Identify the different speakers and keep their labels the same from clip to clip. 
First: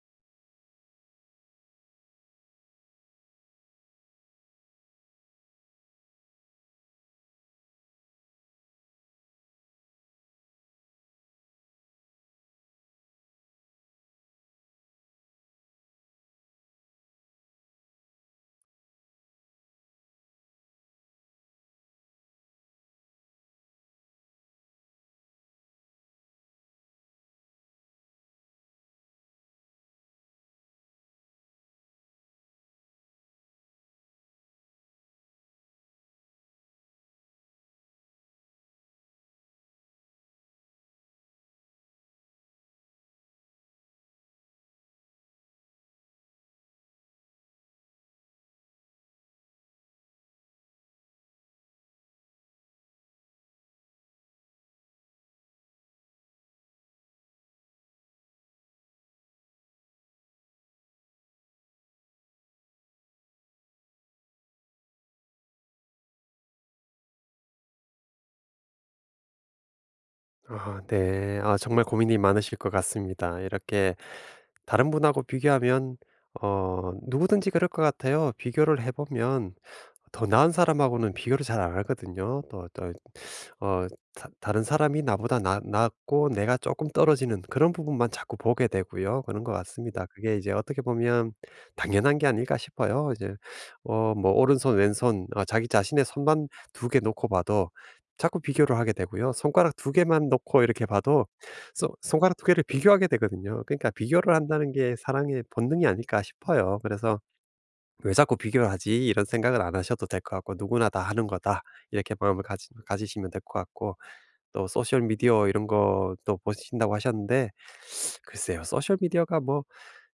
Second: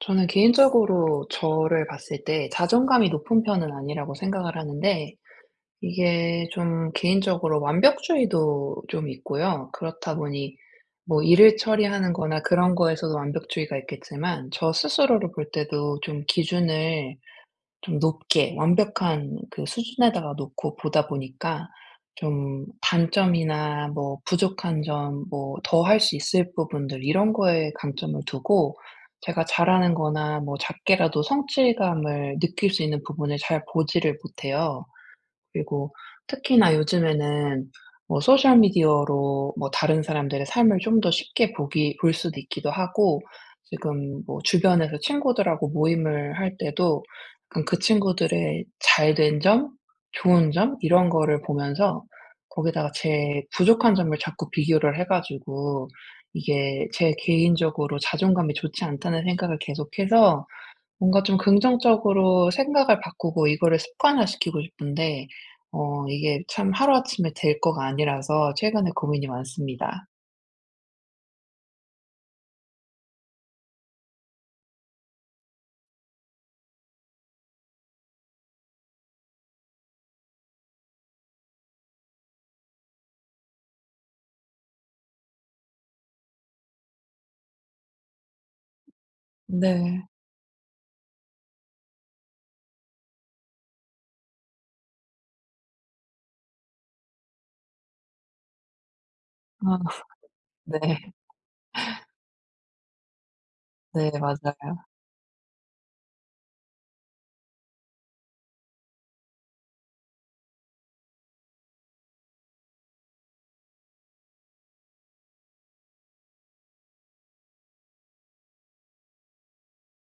Speaker 1: 저는 개인적으로 저를 봤을 때 자존감이 높은 편은 아니라고 생각을 하는데, 이게 좀 개인적으로 완벽주의도 좀 있고요. 그렇다 보니 뭐 일을 처리하는 거나 그런 거에서도 완벽주의가 있겠지만, 저 스스로를 볼 때도 좀 기준을 좀 높게 완벽한 그 수준에다가 놓고 보다 보니까 좀 단점이나 뭐 부족한 점, 뭐 더 할 수 있을 부분들 이런 거에 강점을 두고, 제가 잘하는 거나 뭐 작게라도 성취감을 느낄 수 있는 부분을 잘 보지를 못해요. 그리고 특히나 요즘에는 뭐 소셜 미디어로 뭐 다른 사람들의 삶을 좀 더 쉽게 보기 볼 수도 있기도 하고, 지금 뭐 주변에서 친구들하고 모임을 할 때도 약간 그 친구들의 잘된 점, 좋은 점 이런 거를 보면서 거기다가 제 부족한 점을 자꾸 비교를 해 가지고 이게 제 개인적으로 자존감이 좋지 않다는 생각을 계속해서, 뭔가 좀 긍정적으로 생각을 바꾸고 이거를 습관화시키고 싶은데 이게 참 하루아침에 될 거가 아니라서 최근에 고민이 많습니다.
Speaker 2: 아 네. 아 정말 고민이 많으실 것 같습니다. 이렇게 다른 분하고 비교하면 누구든지 그럴 것 같아요. 비교를 해 보면 더 나은 사람하고는 비교를 잘 안 하거든요. 또 어, 다른 사람이 나보다 낫고 내가 조금 떨어지는 그런 부분만 자꾸 보게 되고요. 그런 것
Speaker 1: 네.
Speaker 2: 같습니다. 그게 이제 어떻게 보면 당연한 게 아닐까 싶어요. 이제, 뭐, 오른손, 왼손, 자기 자신의 손만 두 개 놓고 봐도 자꾸 비교를 하게 되고요. 손가락
Speaker 1: 아.
Speaker 2: 두 개만 놓고 이렇게
Speaker 1: 네.
Speaker 2: 봐도 손가락 두 개를 비교하게 되거든요. 그러니까
Speaker 1: 네,
Speaker 2: 비교를
Speaker 1: 맞아요.
Speaker 2: 한다는 게 사랑의 본능이 아닐까 싶어요. 그래서 '왜 자꾸 비교를 하지?' 이런 생각은 안 하셔도 될 것 같고 '누구나 다 하는 거다.' 이렇게 마음을 가지시면 될 것 같고 또 소셜 미디어 이런 것도 보신다고 하셨는데 글쎄요. 소셜 미디어가 뭐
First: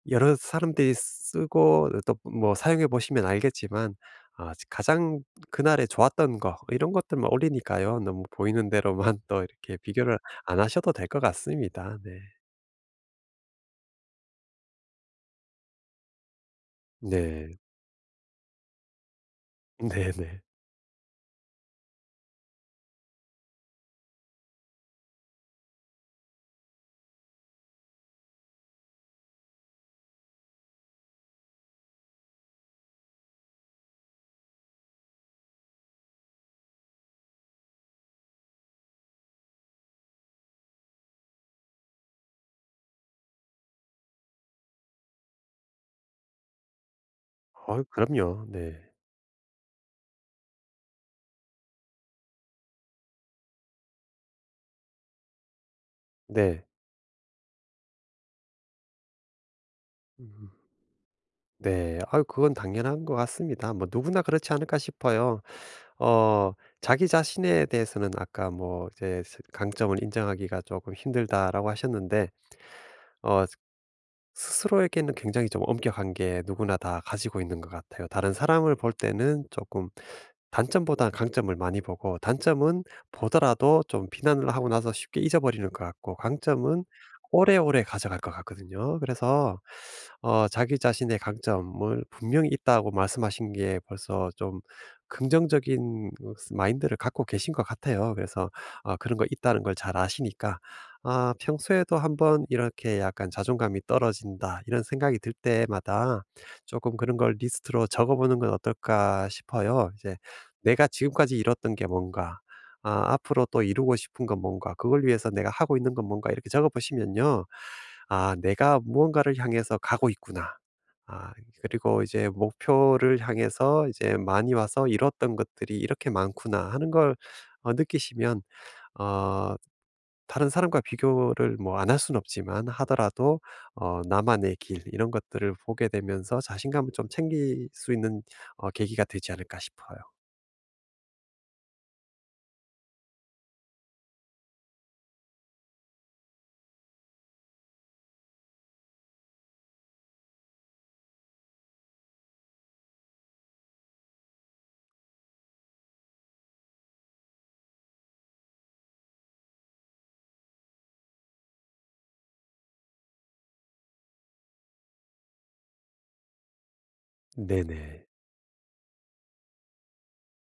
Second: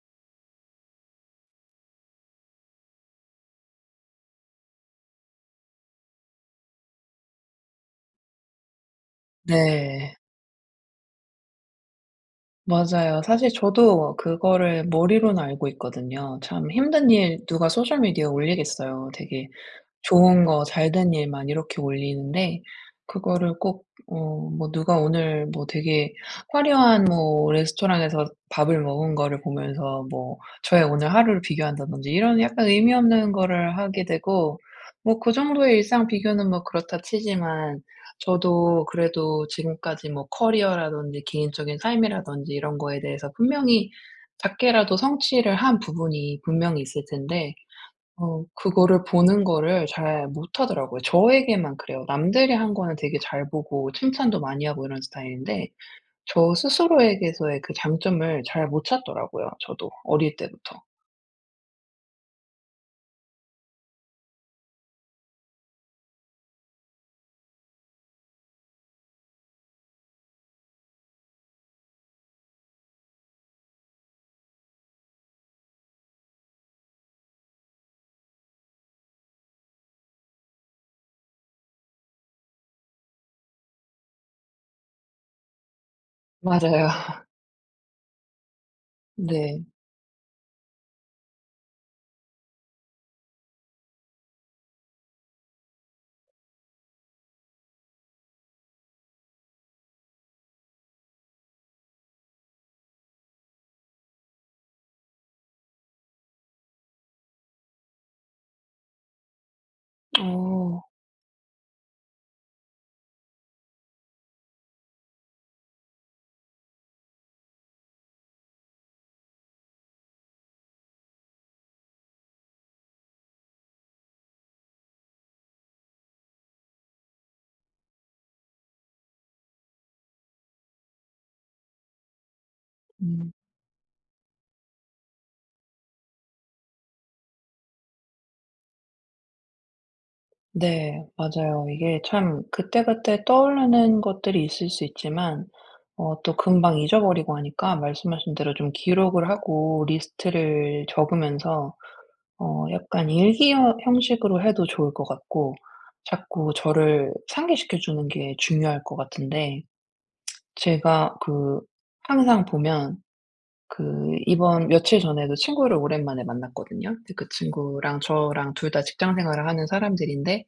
Speaker 2: 여러 사람들이 쓰고 또 뭐 사용해 보시면 알겠지만 아 가장 그날에 좋았던 거 이런 것들만 올리니까요. 너무 보이는 대로만 또 이렇게
Speaker 1: 네.
Speaker 2: 비교를 안 하셔도 될 것 같습니다. 네.
Speaker 1: 맞아요. 사실 저도 그거를 머리로는 알고 있거든요. 참 힘든 일
Speaker 2: 네.
Speaker 1: 누가 소셜 미디어에 올리겠어요? 되게
Speaker 2: 네네.
Speaker 1: 좋은 거 잘된 일만 이렇게 올리는데, 그거를 꼭 뭐 누가 오늘 뭐 되게 화려한 뭐 레스토랑에서 밥을 먹은 거를 보면서 뭐 저의 오늘 하루를 비교한다든지 이런 약간 의미 없는 거를 하게 되고, 뭐 그 정도의 일상 비교는 뭐 그렇다 치지만, 저도 그래도 지금까지 뭐 커리어라든지 개인적인 삶이라든지 이런 거에 대해서 분명히 작게라도 성취를 한 부분이 분명히 있을 텐데,
Speaker 2: 그럼요. 네.
Speaker 1: 그거를 보는 거를 잘 못하더라고요. 저에게만 그래요. 남들이 한 거는 되게 잘 보고 칭찬도 많이 하고 이런 스타일인데, 저
Speaker 2: 네.
Speaker 1: 스스로에게서의 그 장점을 잘 못 찾더라고요, 저도 어릴
Speaker 2: 음.
Speaker 1: 때부터.
Speaker 2: 네. 아유 그건 당연한 것 같습니다. 뭐 누구나 그렇지 않을까 싶어요. 어 자기 자신에 대해서는 아까 뭐 이제 스 "강점을 인정하기가 조금 힘들다."라고 하셨는데 어 스스로에게는 굉장히 좀 엄격한 게 누구나 다 가지고 있는 것 같아요. 다른 사람을 볼 때는 조금 단점보다 강점을 많이 보고 단점은 보더라도 좀 비난을 하고 나서 쉽게 잊어버리는 것 같고 강점은
Speaker 1: 맞아요.
Speaker 2: 오래오래 가져갈 것 같거든요. 그래서
Speaker 1: 네.
Speaker 2: 자기 자신의 강점을 분명히 있다고 말씀하신 게 벌써 좀 긍정적인 마인드를 갖고 계신 것 같아요. 그래서 어, 그런 거 있다는 걸 잘 아시니까 아, 평소에도 한번 이렇게 약간 자존감이 떨어진다, 이런 생각이 들 때마다 조금 그런 걸 리스트로 적어보는 건 어떨까 싶어요. 이제
Speaker 1: 어.
Speaker 2: 내가 지금까지 이뤘던 게 뭔가, 아, 앞으로 또 이루고 싶은 건 뭔가, 그걸 위해서 내가 하고 있는 건 뭔가, 이렇게 적어보시면요. 아, 내가 무언가를 향해서 가고 있구나. 아, 그리고 이제 목표를 향해서 이제 많이 와서 이뤘던 것들이 이렇게 많구나 하는 걸 어, 느끼시면 어 다른 사람과 비교를 뭐 안 할 수는 없지만
Speaker 1: 음.
Speaker 2: 하더라도 나만의 길 이런 것들을 보게 되면서 자신감을 좀 챙길 수 있는 계기가 되지 않을까 싶어요.
Speaker 1: 네. 맞아요. 이게 참 그때그때 떠오르는 것들이 있을 수 있지만, 또 금방 잊어버리고 하니까, 말씀하신 대로 좀 기록을 하고 리스트를 적으면서 약간 일기 형 형식으로 해도 좋을 것 같고, 자꾸 저를 상기시켜 주는 게 중요할 것 같은데, 제가 그 항상 보면, 그 이번 며칠 전에도 친구를 오랜만에 만났거든요. 근데 그 친구랑
Speaker 2: 네네.
Speaker 1: 저랑 둘 다 직장 생활을 하는 사람들인데,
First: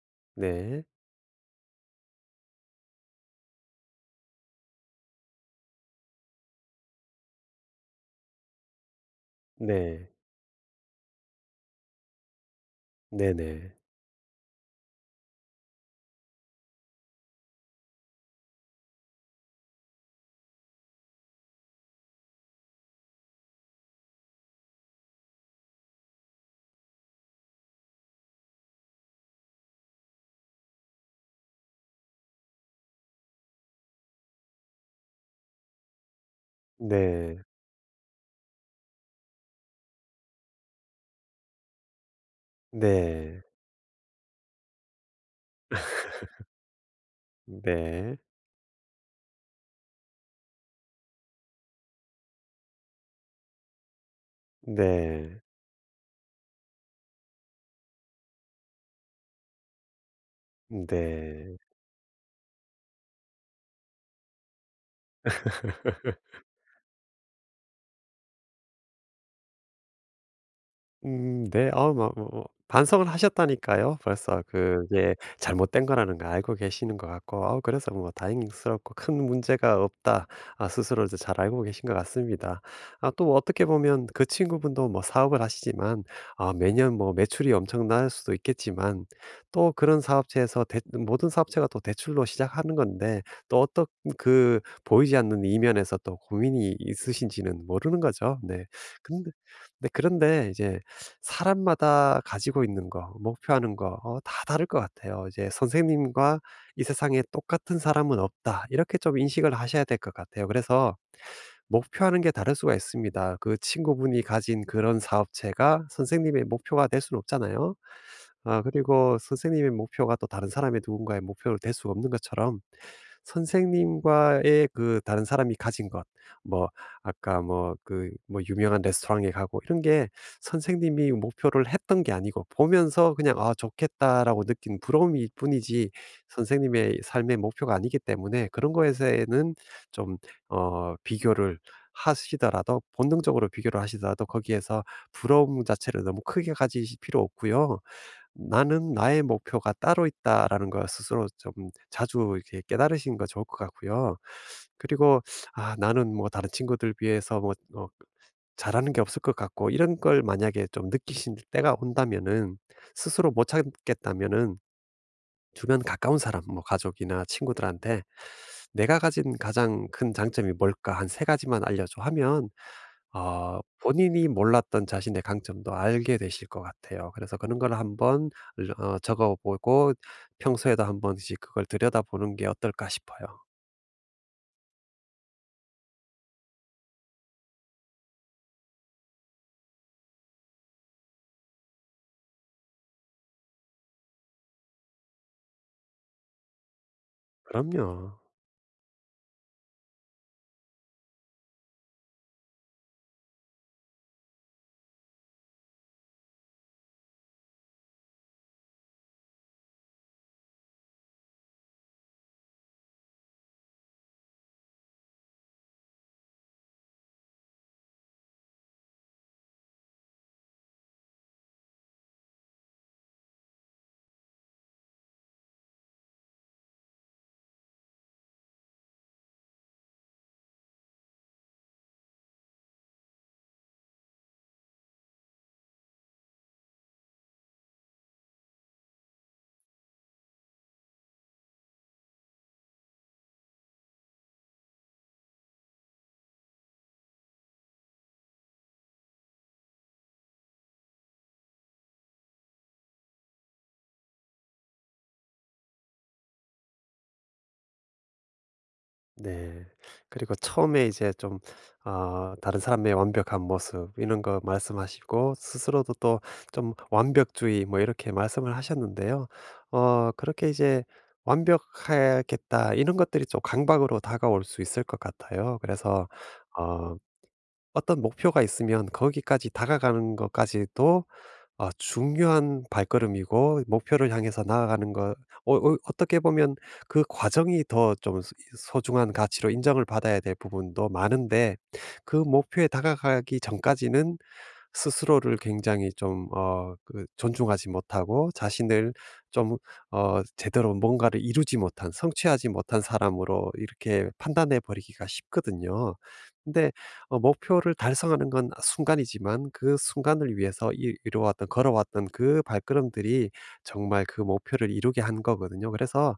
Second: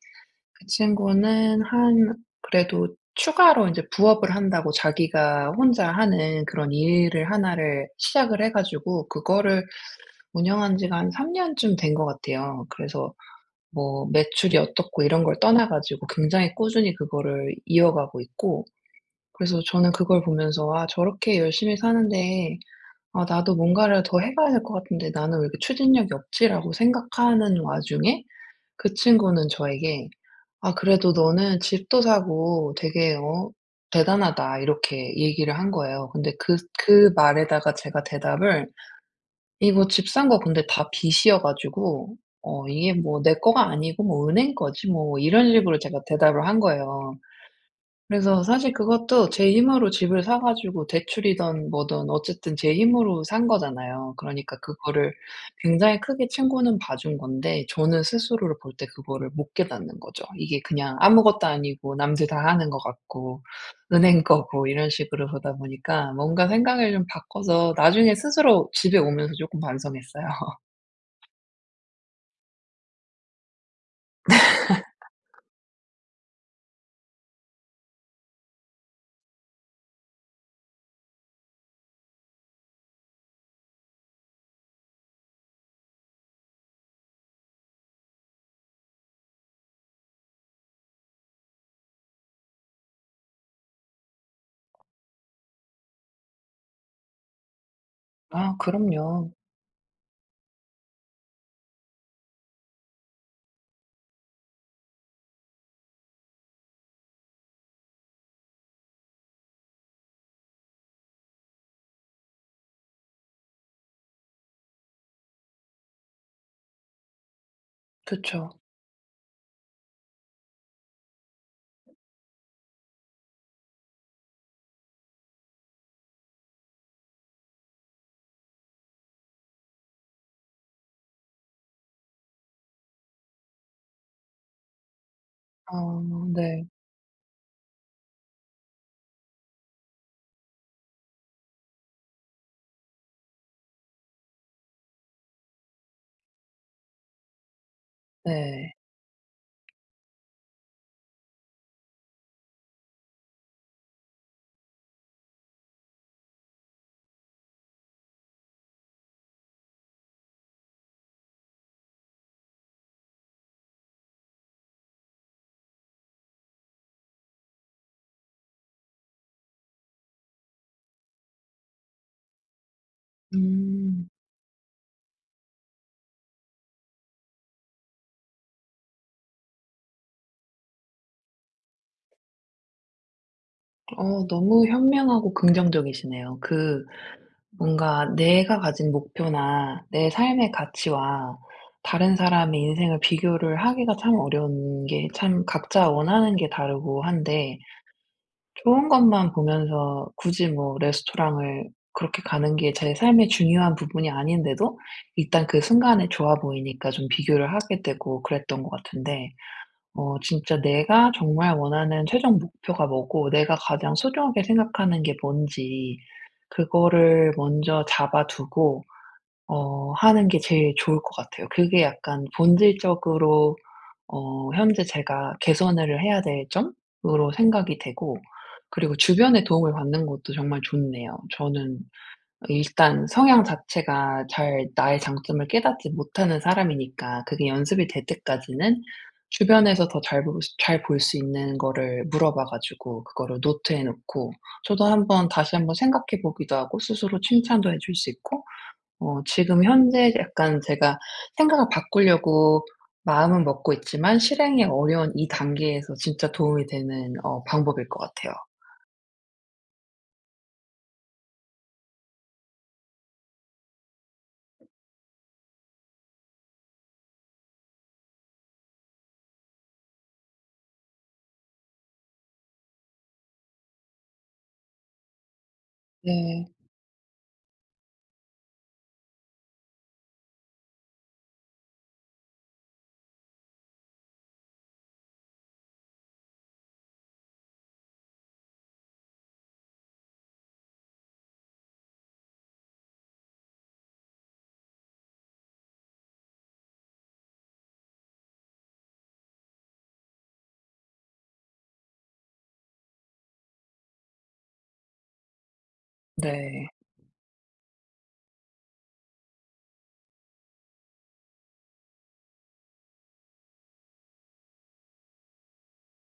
Speaker 1: 그
Speaker 2: 네.
Speaker 1: 친구는 한, 그래도 추가로 이제 부업을 한다고 자기가 혼자 하는 그런 일을 하나를 시작을 해 가지고 그거를
Speaker 2: 네.
Speaker 1: 운영한 지가 한 3 년쯤 된 것 같아요. 그래서
Speaker 2: 네네.
Speaker 1: 뭐 매출이 어떻고 이런 걸 떠나 가지고 굉장히 꾸준히 그거를 이어가고 있고, 그래서 저는 그걸 보면서 '아 저렇게 열심히 사는데 아 나도 뭔가를 더 해 가야 될 것 같은데 나는 왜 이렇게 추진력이 없지?'라고 생각하는 와중에, 그 친구는 저에게 "아 그래도 너는 집도 사고 되게 대단하다." 이렇게 얘기를 한 거예요. 근데 그
Speaker 2: 네.
Speaker 1: 말에다가 제가 대답을, 이거 집 산거 근데 다 빚이어 가지고 이게 뭐 "내
Speaker 2: 네.
Speaker 1: 거가 아니고 뭐 은행 거지." 뭐 이런 식으로 제가 대답을 한 거예요.
Speaker 2: 네.
Speaker 1: 그래서 사실 그것도 제 힘으로 집을 사 가지고, 대출이든 뭐든 어쨌든 제 힘으로 산 거잖아요. 그러니까 그거를
Speaker 2: 네.
Speaker 1: 굉장히 크게 친구는 봐준 건데, 저는 스스로를 볼 때 그거를 못 깨닫는 거죠. 이게 그냥 아무것도
Speaker 2: 네.
Speaker 1: 아니고 남들 다 하는 것 같고 은행 거고 이런 식으로 보다 보니까 뭔가 생각을 좀 바꿔서 나중에 스스로 집에 오면서 쪼끔 반성했어요.
Speaker 2: 네. 아뭐뭐 뭐, 반성을 하셨다니까요. 벌써 그게 잘못된 거라는 걸 알고 계시는 것 같고 아 그래서 뭐 다행스럽고 '큰 문제가 없다.' 아 스스로 이제 잘 알고 계신 것 같습니다. 아 또 어떻게 보면 그 친구분도 뭐 사업을 하시지만 아 매년 뭐 매출이 엄청날 수도 있겠지만 또 그런 사업체에서 대 모든 사업체가 또 대출로 시작하는 건데 또 어떤 그 보이지 않는 이면에서 또 고민이 있으신지는 모르는 거죠.
Speaker 1: 아
Speaker 2: 네. 근데
Speaker 1: 그럼요.
Speaker 2: 네 그런데 이제 사람마다 가지고 있는 거, 목표하는 거, 어, 다 다를 것 같아요. 이제 선생님과 이 세상에 똑같은 사람은 없다. 이렇게 좀 인식을 하셔야 될 것 같아요. 그래서 목표하는 게 다를 수가 있습니다. 그 친구분이 가진 그런 사업체가 선생님의 목표가 될 수는 없잖아요.
Speaker 1: 그쵸.
Speaker 2: 아, 그리고 선생님의 목표가 또 다른 사람의 누군가의 목표로 될 수가 없는 것처럼 선생님과의 그 다른 사람이 가진 것, 뭐, 아까 뭐, 그, 뭐, 유명한 레스토랑에 가고 이런 게 선생님이 목표를 했던 게 아니고 보면서 그냥 아, 좋겠다라고 느낀 부러움일 뿐이지
Speaker 1: 아 네.
Speaker 2: 선생님의 삶의 목표가 아니기 때문에 그런 거에서는 좀, 어, 비교를 하시더라도 본능적으로 비교를 하시더라도 거기에서 부러움 자체를 너무 크게 가지실 필요 없고요.
Speaker 1: 네.
Speaker 2: '나는 나의 목표가 따로 있다.'라는 걸 스스로 좀 자주 이렇게 깨달으시는 거 좋을 것 같고요. 그리고 '아 나는 뭐 다른 친구들 비해서 뭐 잘하는 게 없을 것 같고.' 이런 걸 만약에 좀 느끼실 때가 온다면은 스스로 못 찾겠다면은 주변 가까운 사람 뭐 가족이나 친구들한테 "내가 가진 가장 큰 장점이 뭘까? 한 세 가지만 알려줘." 하면
Speaker 1: 음.
Speaker 2: 본인이 몰랐던 자신의 강점도 알게 되실 것 같아요. 그래서 그런 걸 한번 적어 보고 평소에도 한 번씩 그걸 들여다보는 게 어떨까 싶어요.
Speaker 1: 너무 현명하고 긍정적이시네요. 그 뭔가 내가 가진 목표나 내 삶의 가치와 다른 사람의 인생을 비교를 하기가 참 어려운 게 참 각자 원하는 게 다르고 한데,
Speaker 2: 그럼요.
Speaker 1: 좋은 것만 보면서 굳이 뭐 레스토랑을 그렇게 가는 게 제 삶의 중요한 부분이 아닌데도 일단 그 순간에 좋아 보이니까 좀 비교를 하게 되고 그랬던 것 같은데, 진짜 내가 정말 원하는 최종 목표가 뭐고 내가 가장 소중하게 생각하는 게 뭔지, 그거를 먼저 잡아 두고 하는 게 제일 좋을 것 같아요. 그게 약간 본질적으로 현재 제가 개선을 해야 될 점으로 생각이 되고, 그리고 주변의 도움을 받는 것도 정말 좋네요. 저는 일단 성향 자체가 잘 나의 장점을 깨닫지 못하는 사람이니까 그게 연습이 될 때까지는 주변에서 더 잘 볼 수 있는 거를 물어봐 가지고 그거를 노트에 놓고 저도 한번 다시 한번 생각해 보기도 하고 스스로 칭찬도 해줄 수 있고, 지금 현재 약간 제가 생각을 바꾸려고 마음은 먹고 있지만 실행이 어려운 이 단계에서 진짜 도움이 되는 방법일 것 같아요.
Speaker 2: 네. 그리고 처음에 이제 좀 아 다른 사람의 완벽한 모습 이런 거 말씀하시고 스스로도 또 좀 완벽주의 뭐 이렇게 말씀을 하셨는데요. 그렇게 이제 '완벽하겠다.' 이런 것들이 좀 강박으로 다가올 수 있을 것 같아요. 그래서
Speaker 1: 네.
Speaker 2: 어 어떤 목표가 있으면 거기까지 다가가는 것까지도 아 중요한 발걸음이고 목표를 향해서 나아가는 것 어떻게 보면 그 과정이 더 좀 소중한 가치로 인정을 받아야 될 부분도 많은데 그 목표에 다가가기 전까지는 스스로를 굉장히 좀 그 존중하지 못하고 자신을 좀 제대로 뭔가를 이루지 못한 성취하지 못한 사람으로 이렇게 판단해 버리기가 쉽거든요.
Speaker 1: 네.
Speaker 2: 근데 목표를 달성하는 건 순간이지만 그 순간을 위해서 이이어왔던 걸어왔던 그 발걸음들이 정말 그 목표를 이루게 한 거거든요. 그래서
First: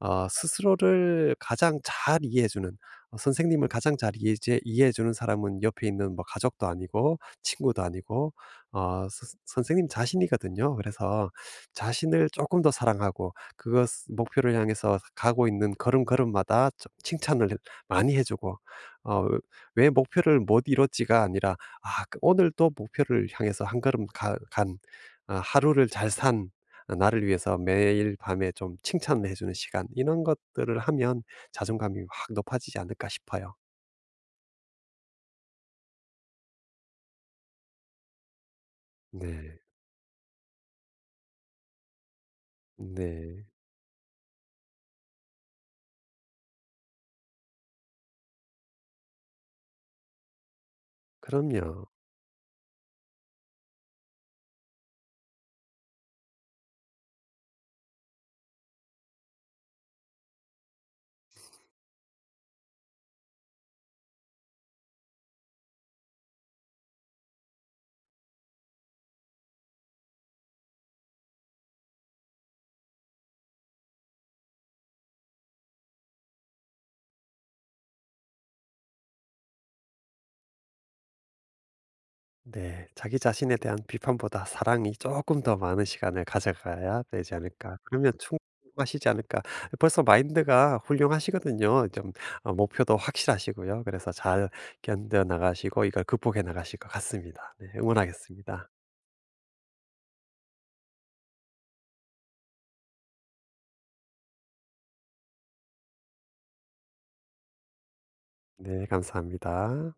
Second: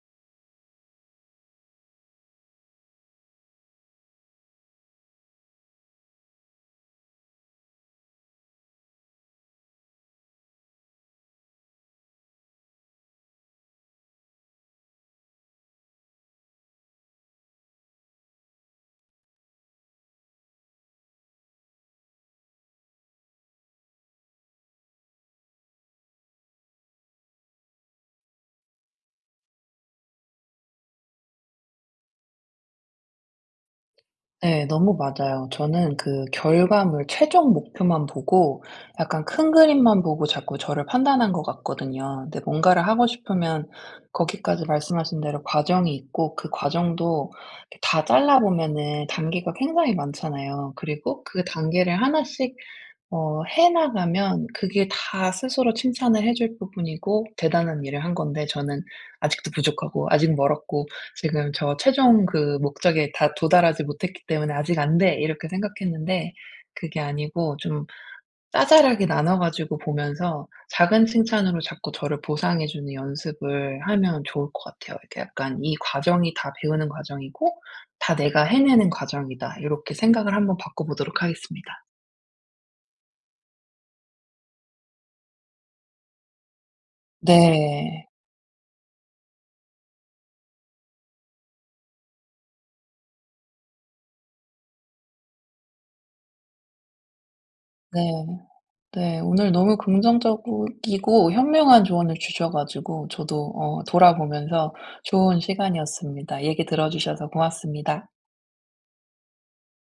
Speaker 2: 스스로를 가장 잘 이해해 주는 선생님을 가장 잘 이해해 주는 사람은 옆에 있는 뭐 가족도 아니고 친구도 아니고 어 스 선생님 자신이거든요. 그래서 자신을 조금 더 사랑하고 그것 목표를 향해서 가고 있는 걸음걸음마다 좀 칭찬을 많이 해 주고 어 왜 목표를 못 이뤘지가 아니라 '아 그 오늘 도 목표를 향해서 한 걸음 가 간 아 하루를 잘 산.' 나를 위해서 매일 밤에 좀 칭찬을 해주는 시간 이런 것들을 하면 자존감이 확 높아지지 않을까 싶어요.
Speaker 1: 네. 너무 맞아요. 저는 그 결과물 최종 목표만 보고 약간 큰
Speaker 2: 네,
Speaker 1: 그림만 보고 자꾸 저를 판단한 것 같거든요. 근데 뭔가를 하고
Speaker 2: 네,
Speaker 1: 싶으면 거기까지 말씀하신 대로 과정이 있고, 그 과정도 다 잘라 보면은 단계가 굉장히 많잖아요. 그리고 그
Speaker 2: 그럼요.
Speaker 1: 단계를 하나씩 해나가면 그게 다 스스로 칭찬을 해줄 부분이고 대단한 일을 한 건데, 저는 아직도 부족하고 아직 멀었고 지금 저 최종 그 목적에 다 도달하지 못했기 때문에 '아직 안 돼.' 이렇게 생각했는데, 그게 아니고 좀 짜잘하게 나눠 가지고 보면서 작은 칭찬으로 자꾸 저를 보상해 주는 연습을 하면 좋을 것 같아요. 이렇게 약간 '이 과정이 다 배우는 과정이고 다 내가 해내는 과정이다.' 이렇게 생각을 한번 바꿔 보도록 하겠습니다.
Speaker 2: 네, 자기 자신에 대한 비판보다 사랑이 조금 더 많은 시간을 가져가야 되지 않을까.
Speaker 1: 네.
Speaker 2: 그러면 충분하시지 않을까. 벌써 마인드가 훌륭하시거든요. 좀 어, 목표도 확실하시고요. 그래서 잘 견뎌 나가시고 이걸 극복해 나가실 것 같습니다. 네,
Speaker 1: 네.
Speaker 2: 응원하겠습니다.
Speaker 1: 네. 오늘 너무 긍정적이고 현명한 조언을 주셔 가지고 저도 돌아보면서 좋은 시간이었습니다. 얘기 들어 주셔서 고맙습니다.
Speaker 2: 네, 감사합니다.